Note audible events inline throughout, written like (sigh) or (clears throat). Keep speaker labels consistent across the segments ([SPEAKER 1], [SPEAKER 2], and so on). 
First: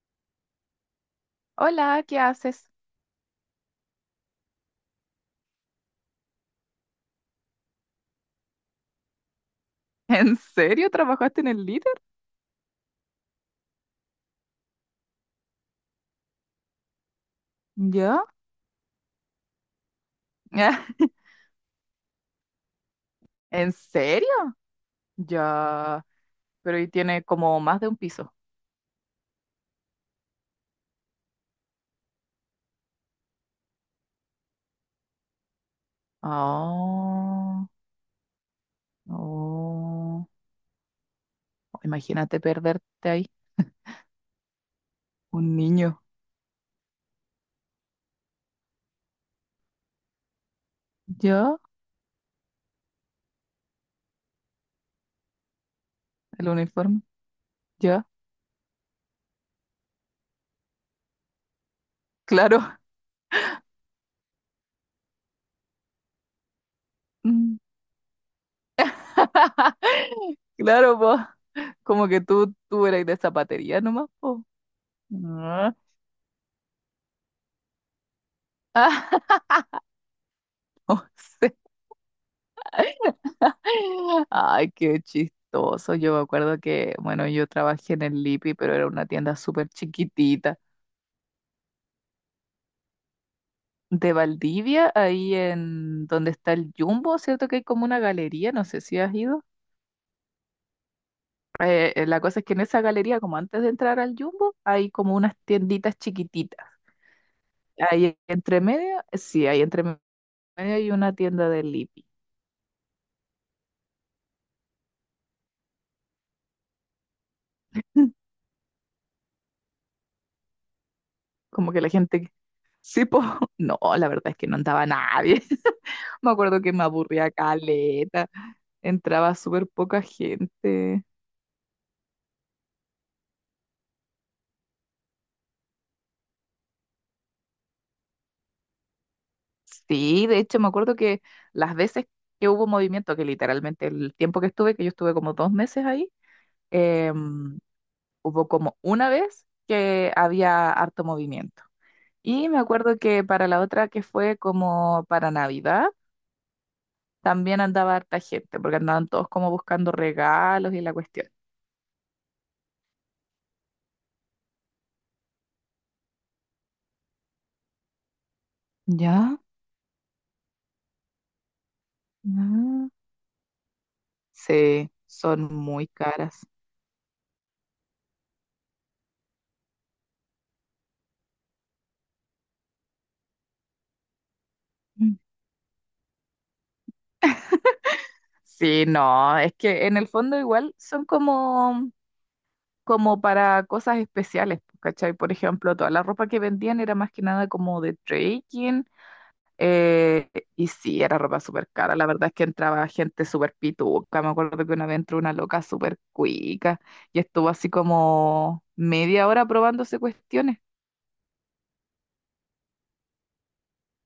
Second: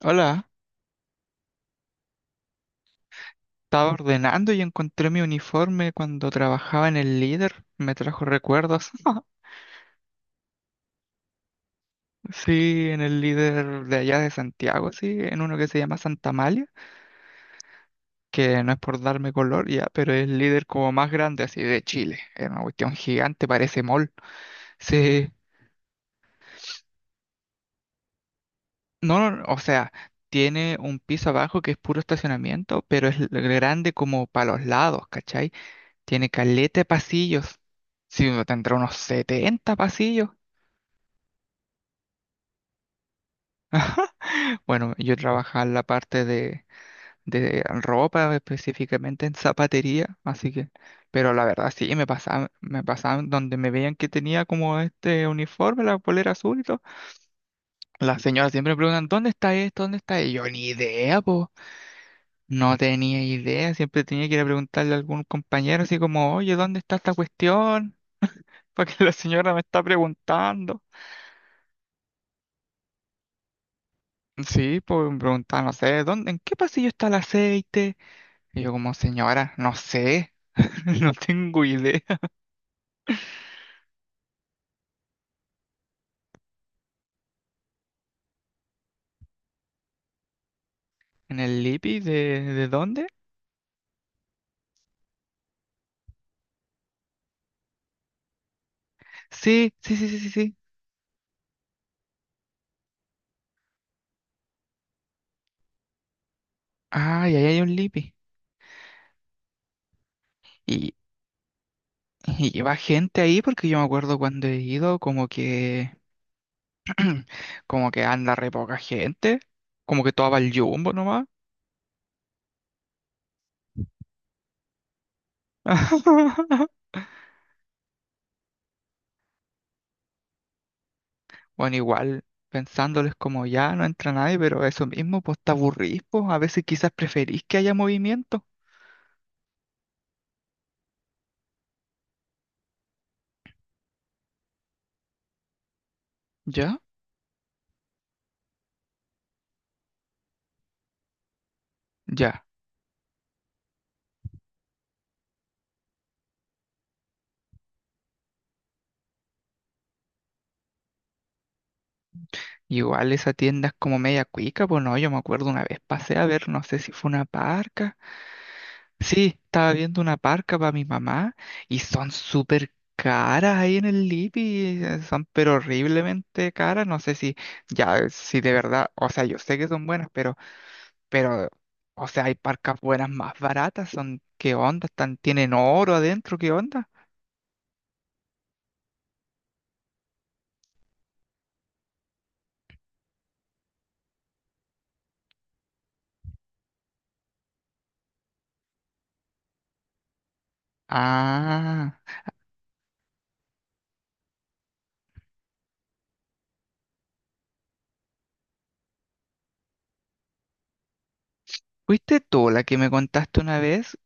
[SPEAKER 1] Hola,
[SPEAKER 2] Hola, ¿qué haces?
[SPEAKER 1] estaba ordenando y encontré mi uniforme cuando trabajaba en el Líder. Me trajo recuerdos. (laughs)
[SPEAKER 2] (laughs) ¿En serio trabajaste en el líder?
[SPEAKER 1] Sí, en el Líder de allá de Santiago, sí, en uno que se llama Santa Malia,
[SPEAKER 2] ¿Yo?
[SPEAKER 1] que no es por darme color ya, pero es el Líder
[SPEAKER 2] (laughs)
[SPEAKER 1] como más grande así de Chile. Es una cuestión gigante,
[SPEAKER 2] ¿En
[SPEAKER 1] parece mall.
[SPEAKER 2] serio?
[SPEAKER 1] Sí,
[SPEAKER 2] Ya, pero ahí tiene como más de un piso.
[SPEAKER 1] no, no, o sea, tiene un piso abajo que es puro estacionamiento, pero es grande como para los lados, ¿cachai? Tiene caleta de pasillos.
[SPEAKER 2] Oh,
[SPEAKER 1] Sí, uno tendrá unos 70
[SPEAKER 2] oh.
[SPEAKER 1] pasillos.
[SPEAKER 2] Imagínate perderte ahí.
[SPEAKER 1] Bueno, yo
[SPEAKER 2] Un
[SPEAKER 1] trabajaba en la
[SPEAKER 2] niño.
[SPEAKER 1] parte de ropa, específicamente en zapatería, así que, pero la
[SPEAKER 2] ¿Ya?
[SPEAKER 1] verdad sí, me pasaban donde me veían que tenía como este uniforme, la polera
[SPEAKER 2] ¿El
[SPEAKER 1] azul y todo.
[SPEAKER 2] uniforme? ¿Ya?
[SPEAKER 1] Las señoras siempre me preguntan, ¿dónde está esto? ¿Dónde está? Y yo ni idea, po. No
[SPEAKER 2] Claro.
[SPEAKER 1] tenía idea, siempre tenía que ir a preguntarle a algún compañero así como, oye, ¿dónde está esta
[SPEAKER 2] Mm.
[SPEAKER 1] cuestión? (laughs) Porque la señora me está
[SPEAKER 2] (laughs)
[SPEAKER 1] preguntando.
[SPEAKER 2] Claro, po. Como que tú eras de zapatería nomás, po.
[SPEAKER 1] Sí, pues me preguntaban, no
[SPEAKER 2] Ah,
[SPEAKER 1] sé, ¿dónde, en qué pasillo está el aceite? Y yo
[SPEAKER 2] (laughs)
[SPEAKER 1] como,
[SPEAKER 2] ah,
[SPEAKER 1] señora, no sé, (laughs)
[SPEAKER 2] no
[SPEAKER 1] no
[SPEAKER 2] sé.
[SPEAKER 1] tengo idea.
[SPEAKER 2] (laughs) Ay, qué chistoso. Yo me acuerdo que, bueno, yo trabajé en el Lipi, pero era una tienda súper chiquitita.
[SPEAKER 1] ¿En el Lipi de dónde?
[SPEAKER 2] De Valdivia, ahí en donde está el Jumbo, ¿cierto? Que hay como una galería, no sé si has ido.
[SPEAKER 1] Sí, sí, sí, sí, sí, sí.
[SPEAKER 2] La cosa es que en esa galería, como antes de entrar al Jumbo, hay como unas tienditas chiquititas.
[SPEAKER 1] Ah, y ahí hay un Lipi.
[SPEAKER 2] Ahí entre medio, sí, ahí entre medio hay
[SPEAKER 1] Y,
[SPEAKER 2] una tienda del Lipi.
[SPEAKER 1] y lleva gente ahí porque yo me acuerdo cuando he ido como que, (clears throat) como que
[SPEAKER 2] (laughs)
[SPEAKER 1] anda re poca gente, como que todo va al jumbo nomás.
[SPEAKER 2] Como que la gente, sí, po. (laughs) No, la verdad es que no andaba nadie. (laughs) Me acuerdo que me
[SPEAKER 1] (laughs)
[SPEAKER 2] aburría caleta. Entraba súper poca gente.
[SPEAKER 1] Bueno, igual, pensándoles como ya no entra nadie, pero eso mismo, pues te aburrís, pues a veces quizás preferís que haya movimiento.
[SPEAKER 2] Sí, de hecho me acuerdo que las veces que hubo movimiento, que literalmente el tiempo que estuve, que yo estuve como 2 meses ahí,
[SPEAKER 1] ¿Ya?
[SPEAKER 2] em, hubo como una vez que había harto movimiento.
[SPEAKER 1] Ya.
[SPEAKER 2] Y me acuerdo que para la otra que fue como para Navidad, también andaba harta gente, porque andaban todos como buscando regalos y la cuestión.
[SPEAKER 1] Y igual esa tienda es como media cuica, pues no, yo me acuerdo una vez pasé a ver, no sé si fue una parca. Sí,
[SPEAKER 2] ¿Ya?
[SPEAKER 1] estaba viendo una parca para mi mamá y son súper
[SPEAKER 2] Ah.
[SPEAKER 1] caras ahí en el Lipi,
[SPEAKER 2] Sí,
[SPEAKER 1] son pero
[SPEAKER 2] son muy caras.
[SPEAKER 1] horriblemente caras, no sé si ya, si de verdad, o sea, yo sé que son buenas, pero, o sea, hay parcas buenas más baratas, son, ¿qué onda? Están, tienen oro adentro, ¿qué onda?
[SPEAKER 2] Sí, no, es que en el fondo igual son como, como para cosas especiales, pues, ¿cachai? Por ejemplo, toda la ropa que vendían era más que nada como de trekking, eh, y sí, era ropa súper
[SPEAKER 1] Ah,
[SPEAKER 2] cara, la verdad es que entraba gente súper pituca, me acuerdo que una vez entró una loca súper cuica y estuvo así como media hora probándose cuestiones.
[SPEAKER 1] ¿fuiste tú la que me contaste una vez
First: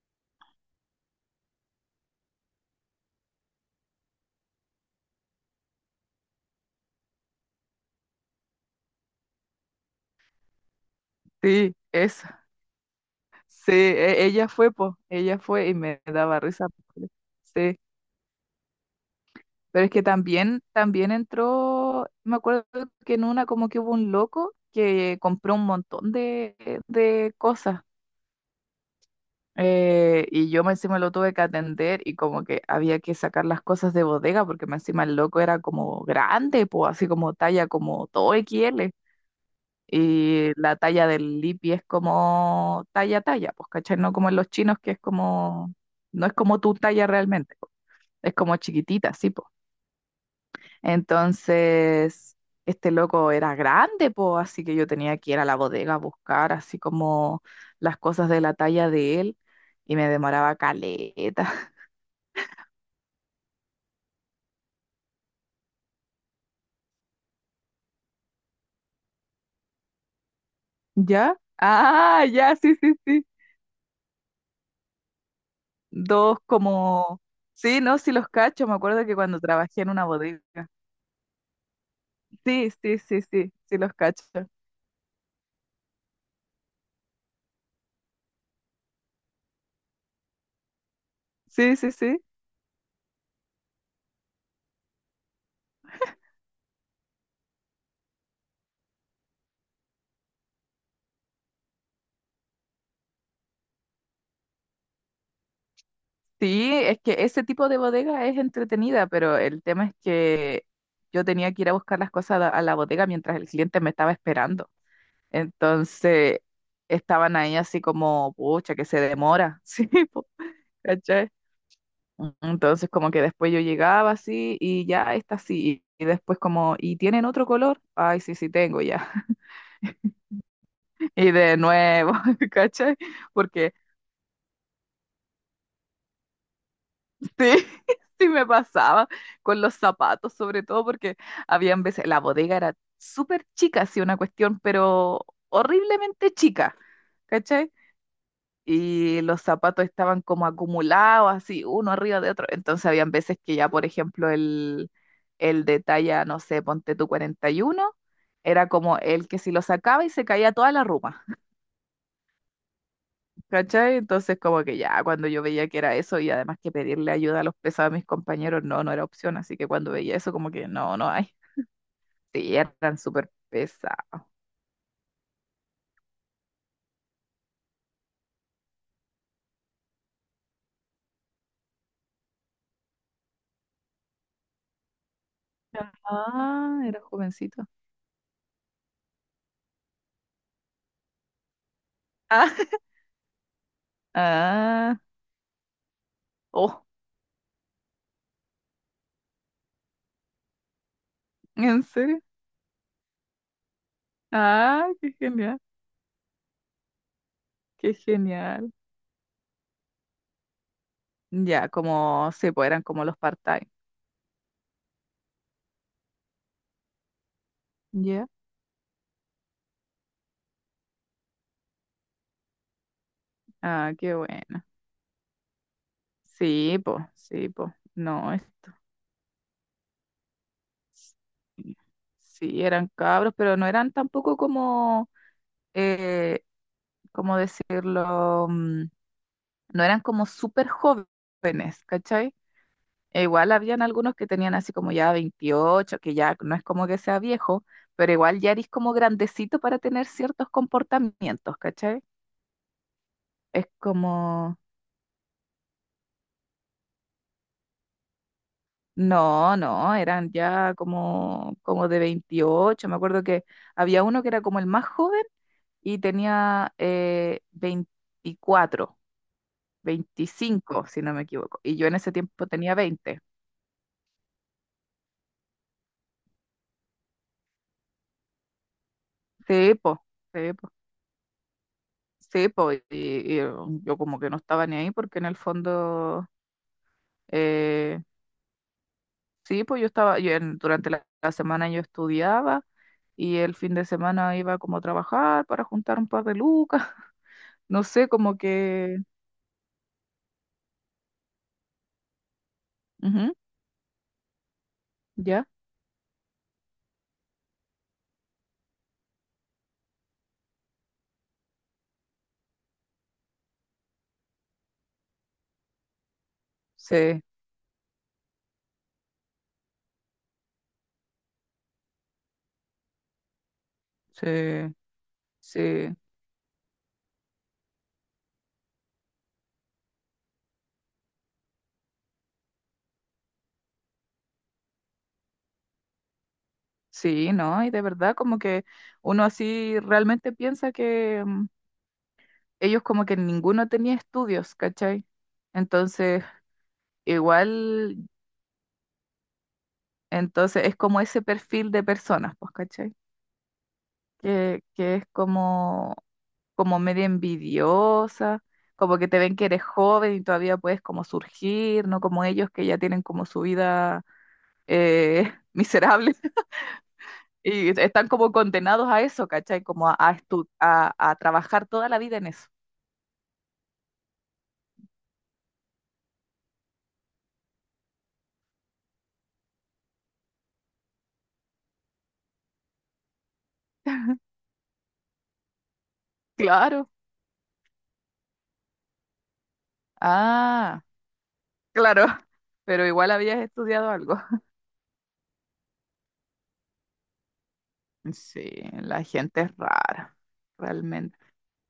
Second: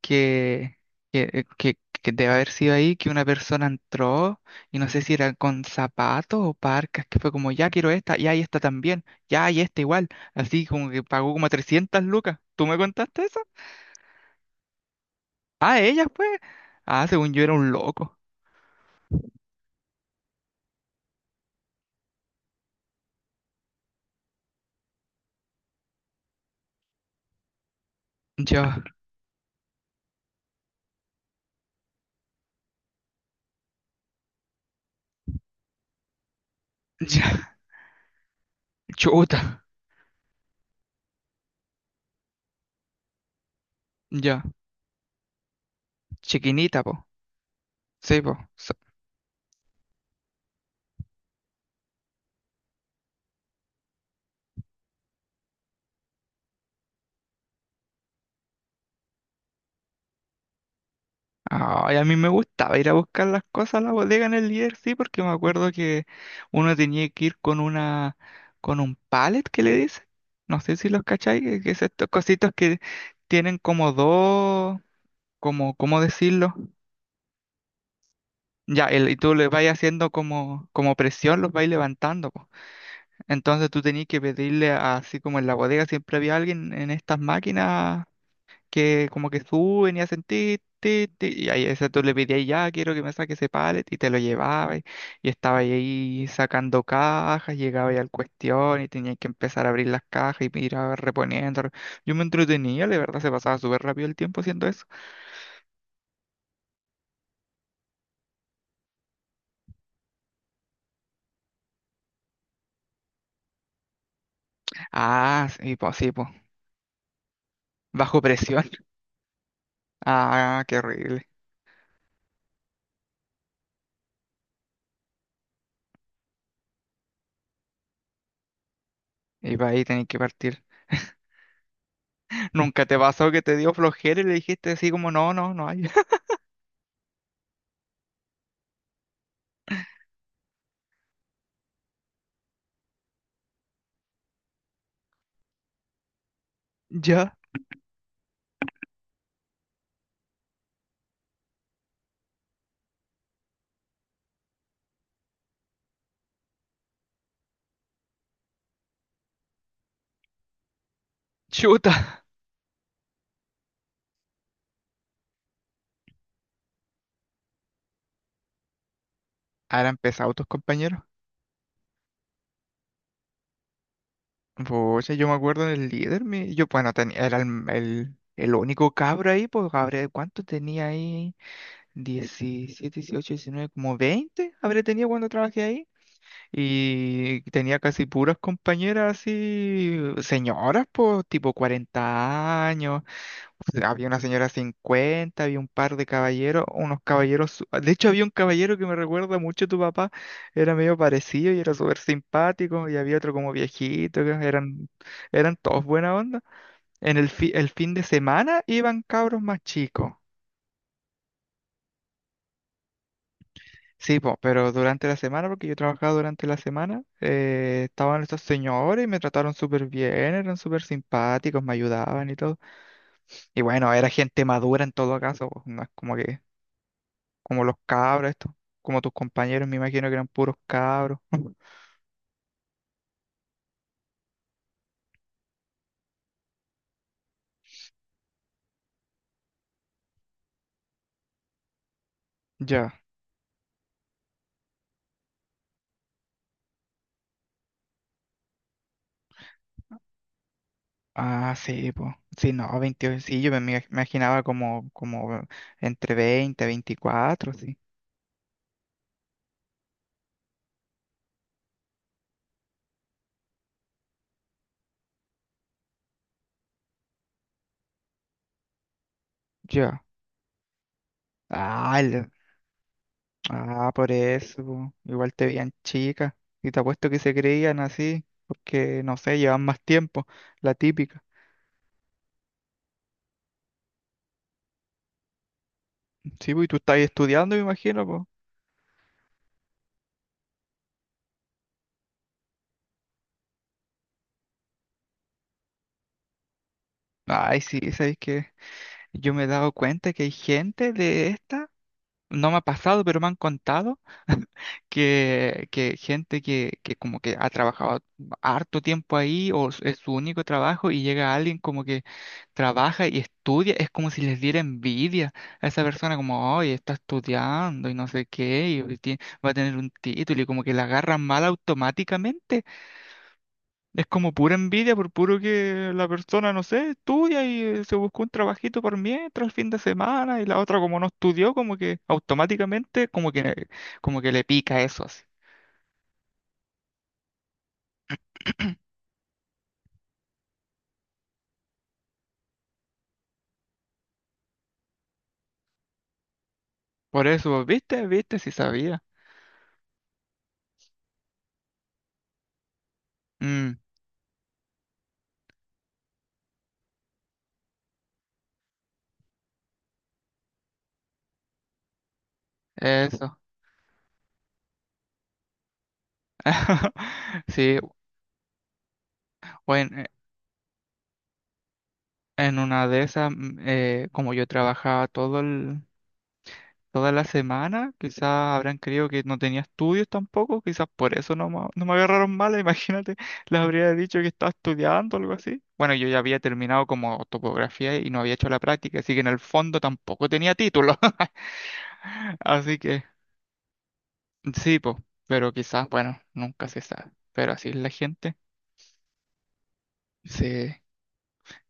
[SPEAKER 1] que, que debe haber sido ahí que una persona entró y no sé si era con zapatos o parcas, que fue como, ya quiero esta, ya y esta también, ya y esta igual, así como que pagó como
[SPEAKER 2] Sí,
[SPEAKER 1] 300
[SPEAKER 2] eso,
[SPEAKER 1] lucas. ¿Tú me contaste eso?
[SPEAKER 2] sí, ella fue, pues, ella fue y
[SPEAKER 1] Ah,
[SPEAKER 2] me
[SPEAKER 1] ella fue.
[SPEAKER 2] daba risa.
[SPEAKER 1] Ah, según yo era un
[SPEAKER 2] Sí.
[SPEAKER 1] loco.
[SPEAKER 2] Pero es que también, también entró, me acuerdo que en una como que hubo un loco que compró un montón de cosas.
[SPEAKER 1] Ya,
[SPEAKER 2] Y yo me encima lo tuve que atender y como que había que sacar las cosas de bodega porque me encima el loco era como grande, pues así
[SPEAKER 1] ya,
[SPEAKER 2] como talla como todo XL.
[SPEAKER 1] (laughs) chuta,
[SPEAKER 2] Y la talla del Lipi es como talla talla, pues cachai, no como en
[SPEAKER 1] ya,
[SPEAKER 2] los chinos que es como, no es como tu
[SPEAKER 1] chiquinita, po.
[SPEAKER 2] talla realmente, po.
[SPEAKER 1] Sí,
[SPEAKER 2] Es
[SPEAKER 1] po.
[SPEAKER 2] como chiquitita, sí. Entonces, este loco era grande, po, así que yo tenía que ir a la bodega a buscar así como las cosas de la talla de él y me demoraba caleta. (laughs)
[SPEAKER 1] Ay, a mí me gustaba ir a buscar las cosas a la bodega en el líder, sí, porque me acuerdo que uno tenía que ir con una, con un pallet que le dice, no sé si los
[SPEAKER 2] ¿Ya?
[SPEAKER 1] cacháis, que es estos
[SPEAKER 2] Ah,
[SPEAKER 1] cositos
[SPEAKER 2] ya, sí,
[SPEAKER 1] que
[SPEAKER 2] sí, sí.
[SPEAKER 1] tienen como dos, como, ¿cómo
[SPEAKER 2] Dos
[SPEAKER 1] decirlo?
[SPEAKER 2] como... Sí, no, sí los cacho. Me
[SPEAKER 1] Ya,
[SPEAKER 2] acuerdo que
[SPEAKER 1] y tú
[SPEAKER 2] cuando
[SPEAKER 1] le vas
[SPEAKER 2] trabajé en una
[SPEAKER 1] haciendo
[SPEAKER 2] bodega.
[SPEAKER 1] como, como presión, los vais levantando, po.
[SPEAKER 2] Sí, sí, sí, sí,
[SPEAKER 1] Entonces
[SPEAKER 2] sí
[SPEAKER 1] tú
[SPEAKER 2] los
[SPEAKER 1] tenías que
[SPEAKER 2] cacho.
[SPEAKER 1] pedirle así como en la bodega siempre había alguien en estas máquinas que como que suben y hacen ti, ti, ti, y ahí
[SPEAKER 2] Sí,
[SPEAKER 1] ese
[SPEAKER 2] sí,
[SPEAKER 1] tú le
[SPEAKER 2] sí.
[SPEAKER 1] pedías ya, quiero que me saque ese pallet y te lo llevaba y estaba ahí sacando cajas, llegaba ahí al cuestión y tenía que empezar a abrir las cajas y ir reponiendo. Yo me entretenía, la verdad se pasaba súper rápido el tiempo haciendo eso.
[SPEAKER 2] Sí, es que ese tipo de bodega es entretenida, pero el tema es que yo tenía que ir a buscar las cosas a la bodega mientras el cliente me estaba esperando.
[SPEAKER 1] Ah, sí, pues,
[SPEAKER 2] Entonces estaban ahí así
[SPEAKER 1] bajo
[SPEAKER 2] como,
[SPEAKER 1] presión.
[SPEAKER 2] pucha,
[SPEAKER 1] (laughs)
[SPEAKER 2] que se demora. (laughs) Sí, po,
[SPEAKER 1] Ah, qué horrible.
[SPEAKER 2] ¿cachai? Entonces como que después yo llegaba así y ya está así. Y después como, ¿y tienen otro color? Ay, sí, sí tengo ya.
[SPEAKER 1] Y para ahí tenés que partir.
[SPEAKER 2] (laughs) Y de nuevo, (laughs)
[SPEAKER 1] ¿Nunca
[SPEAKER 2] ¿cachai?
[SPEAKER 1] te pasó que te dio
[SPEAKER 2] Porque
[SPEAKER 1] flojera y le dijiste así como, no, no, no hay? (laughs)
[SPEAKER 2] sí, (laughs) sí me pasaba con los zapatos, sobre todo porque habían veces, la bodega era súper chica, sí, una cuestión, pero horriblemente chica,
[SPEAKER 1] Ya,
[SPEAKER 2] ¿cachai? Y los zapatos estaban como acumulados, así, uno arriba de otro. Entonces habían veces que ya, por ejemplo, el de talla, no sé, ponte tú 41 era como el que si lo sacaba y se caía toda la ruma.
[SPEAKER 1] chuta.
[SPEAKER 2] ¿Cachai? Entonces, como que ya, cuando yo veía que era eso, y además que pedirle ayuda a los pesados a mis compañeros, no, no era opción. Así que
[SPEAKER 1] Ahora
[SPEAKER 2] cuando veía eso,
[SPEAKER 1] empezado tus
[SPEAKER 2] como que no,
[SPEAKER 1] compañeros.
[SPEAKER 2] no hay. (laughs) Sí, eran súper pesados.
[SPEAKER 1] Pucha, yo me acuerdo del líder, mi, yo, bueno, tenía, era el único cabro ahí, pues, habré, ¿cuánto tenía ahí? 17, 18, 19, como 20 habré tenido cuando trabajé ahí.
[SPEAKER 2] Ah, era
[SPEAKER 1] Y
[SPEAKER 2] jovencito.
[SPEAKER 1] tenía casi puras compañeras así, señoras, pues, tipo
[SPEAKER 2] Ah,
[SPEAKER 1] 40
[SPEAKER 2] (laughs)
[SPEAKER 1] años. (laughs) Había una señora
[SPEAKER 2] ah,
[SPEAKER 1] 50, había un par de caballeros,
[SPEAKER 2] oh,
[SPEAKER 1] unos caballeros. De hecho, había un caballero que me recuerda mucho a tu papá, era medio parecido y era
[SPEAKER 2] ¿en
[SPEAKER 1] súper
[SPEAKER 2] serio?
[SPEAKER 1] simpático, y había otro como viejito, que eran,
[SPEAKER 2] Ah, qué
[SPEAKER 1] eran
[SPEAKER 2] genial,
[SPEAKER 1] todos buena onda. En el, el fin
[SPEAKER 2] qué
[SPEAKER 1] de semana
[SPEAKER 2] genial.
[SPEAKER 1] iban cabros más chicos.
[SPEAKER 2] Ya, como, sí, pues eran como los part-time.
[SPEAKER 1] Sí, po, pero durante la semana, porque yo trabajaba durante la semana, estaban
[SPEAKER 2] Ya,
[SPEAKER 1] estos señores y me trataron súper bien, eran súper simpáticos, me ayudaban y todo. Y
[SPEAKER 2] ah,
[SPEAKER 1] bueno, era
[SPEAKER 2] qué
[SPEAKER 1] gente
[SPEAKER 2] bueno.
[SPEAKER 1] madura en todo caso, pues, no es como que
[SPEAKER 2] Sí,
[SPEAKER 1] como
[SPEAKER 2] pues,
[SPEAKER 1] los cabros,
[SPEAKER 2] no,
[SPEAKER 1] estos,
[SPEAKER 2] esto.
[SPEAKER 1] como tus compañeros, me imagino que eran puros cabros. (laughs)
[SPEAKER 2] Sí, sí, eran cabros, pero no eran tampoco como eh, ¿cómo decirlo? Mm, no eran como súper jóvenes, ¿cachai?
[SPEAKER 1] Ya.
[SPEAKER 2] E igual habían algunos que tenían así como ya 28, que ya no es como que sea viejo, pero igual ya eres como grandecito para tener ciertos
[SPEAKER 1] Ah,
[SPEAKER 2] comportamientos,
[SPEAKER 1] sí,
[SPEAKER 2] ¿cachai?
[SPEAKER 1] pues. Sí, no, 28 sí, yo me
[SPEAKER 2] Es
[SPEAKER 1] imaginaba
[SPEAKER 2] como,
[SPEAKER 1] como, como entre 20, 24, sí.
[SPEAKER 2] no, no, eran ya como, como de 28. Me acuerdo que había uno que era como el más joven y tenía 24.
[SPEAKER 1] Ya.
[SPEAKER 2] 25, si no me equivoco. Y yo en
[SPEAKER 1] Ah,
[SPEAKER 2] ese tiempo tenía 20.
[SPEAKER 1] ah, por eso, po. Igual te veían chicas. Y te apuesto que se creían así, porque, no sé, llevan
[SPEAKER 2] Sí,
[SPEAKER 1] más
[SPEAKER 2] pues,
[SPEAKER 1] tiempo,
[SPEAKER 2] sí, po,
[SPEAKER 1] la típica.
[SPEAKER 2] sí, po, y yo como que no estaba ni ahí porque en el fondo,
[SPEAKER 1] Sí, pues, y tú estás estudiando, me
[SPEAKER 2] eh,
[SPEAKER 1] imagino, pues.
[SPEAKER 2] sí, pues yo estaba, durante la semana yo estudiaba y el fin de semana iba como a trabajar para juntar un par de lucas, (laughs)
[SPEAKER 1] Ay, sí,
[SPEAKER 2] no sé,
[SPEAKER 1] ¿sabes
[SPEAKER 2] como
[SPEAKER 1] qué?
[SPEAKER 2] que,
[SPEAKER 1] Yo me he dado cuenta que hay gente de esta no me ha pasado, pero me
[SPEAKER 2] ujú,
[SPEAKER 1] han contado (laughs)
[SPEAKER 2] ya,
[SPEAKER 1] que, que gente que como que ha trabajado harto tiempo ahí o es su único trabajo y llega alguien como que trabaja y estudia, es como si les diera envidia a esa persona como, oye, está
[SPEAKER 2] sí,
[SPEAKER 1] estudiando y no sé qué, y hoy va a tener un título y como que la agarran mal automáticamente. Es
[SPEAKER 2] sí,
[SPEAKER 1] como pura envidia por puro
[SPEAKER 2] sí,
[SPEAKER 1] que la persona, no sé, estudia y se buscó un trabajito por mientras el fin de semana y la otra como no estudió, como que automáticamente como que le pica eso así.
[SPEAKER 2] sí, ¿no? Y de verdad como que
[SPEAKER 1] (clears throat)
[SPEAKER 2] uno así realmente piensa que mm, ellos como que ninguno tenía estudios, ¿cachai? Entonces...
[SPEAKER 1] Por eso,
[SPEAKER 2] Igual
[SPEAKER 1] ¿viste? ¿Viste? Si sabía.
[SPEAKER 2] entonces es como ese perfil de personas, pues, ¿cachai?
[SPEAKER 1] Mm,
[SPEAKER 2] Que es como, como media envidiosa, como que te ven que eres joven y todavía puedes como surgir, no como ellos que ya tienen como
[SPEAKER 1] eso.
[SPEAKER 2] su vida (laughs) miserable (laughs)
[SPEAKER 1] (laughs) Sí,
[SPEAKER 2] y están como condenados a eso, ¿cachai? Como
[SPEAKER 1] bueno,
[SPEAKER 2] a, a trabajar toda la vida en eso.
[SPEAKER 1] en una de esas, mm, como yo trabajaba toda la semana. Quizás habrán creído que no tenía estudios tampoco. Quizás por eso no, no me agarraron mal. (laughs) Imagínate, les habría dicho que estaba estudiando o algo así. Bueno, yo ya había terminado
[SPEAKER 2] Claro.
[SPEAKER 1] como topografía y no había hecho la práctica, así que en el fondo tampoco tenía
[SPEAKER 2] Ah,
[SPEAKER 1] título. (laughs)
[SPEAKER 2] claro. (laughs)
[SPEAKER 1] Así
[SPEAKER 2] Pero
[SPEAKER 1] que
[SPEAKER 2] igual habías estudiado algo. (laughs)
[SPEAKER 1] sí, pues, pero quizás, bueno, nunca se sabe. Pero así es la gente.
[SPEAKER 2] Sí, la gente es rara,
[SPEAKER 1] Sí,
[SPEAKER 2] realmente.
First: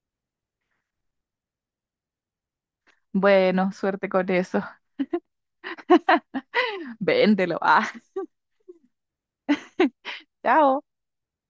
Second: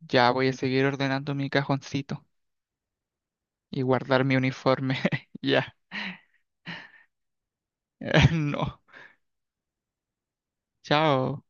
[SPEAKER 1] ya voy a seguir ordenando mi cajoncito
[SPEAKER 2] Bueno,
[SPEAKER 1] y
[SPEAKER 2] suerte
[SPEAKER 1] guardar
[SPEAKER 2] con
[SPEAKER 1] mi
[SPEAKER 2] eso.
[SPEAKER 1] uniforme. (laughs) Ya.
[SPEAKER 2] Véndelo. Ah,
[SPEAKER 1] (laughs) No.
[SPEAKER 2] (laughs) chao.
[SPEAKER 1] Chao.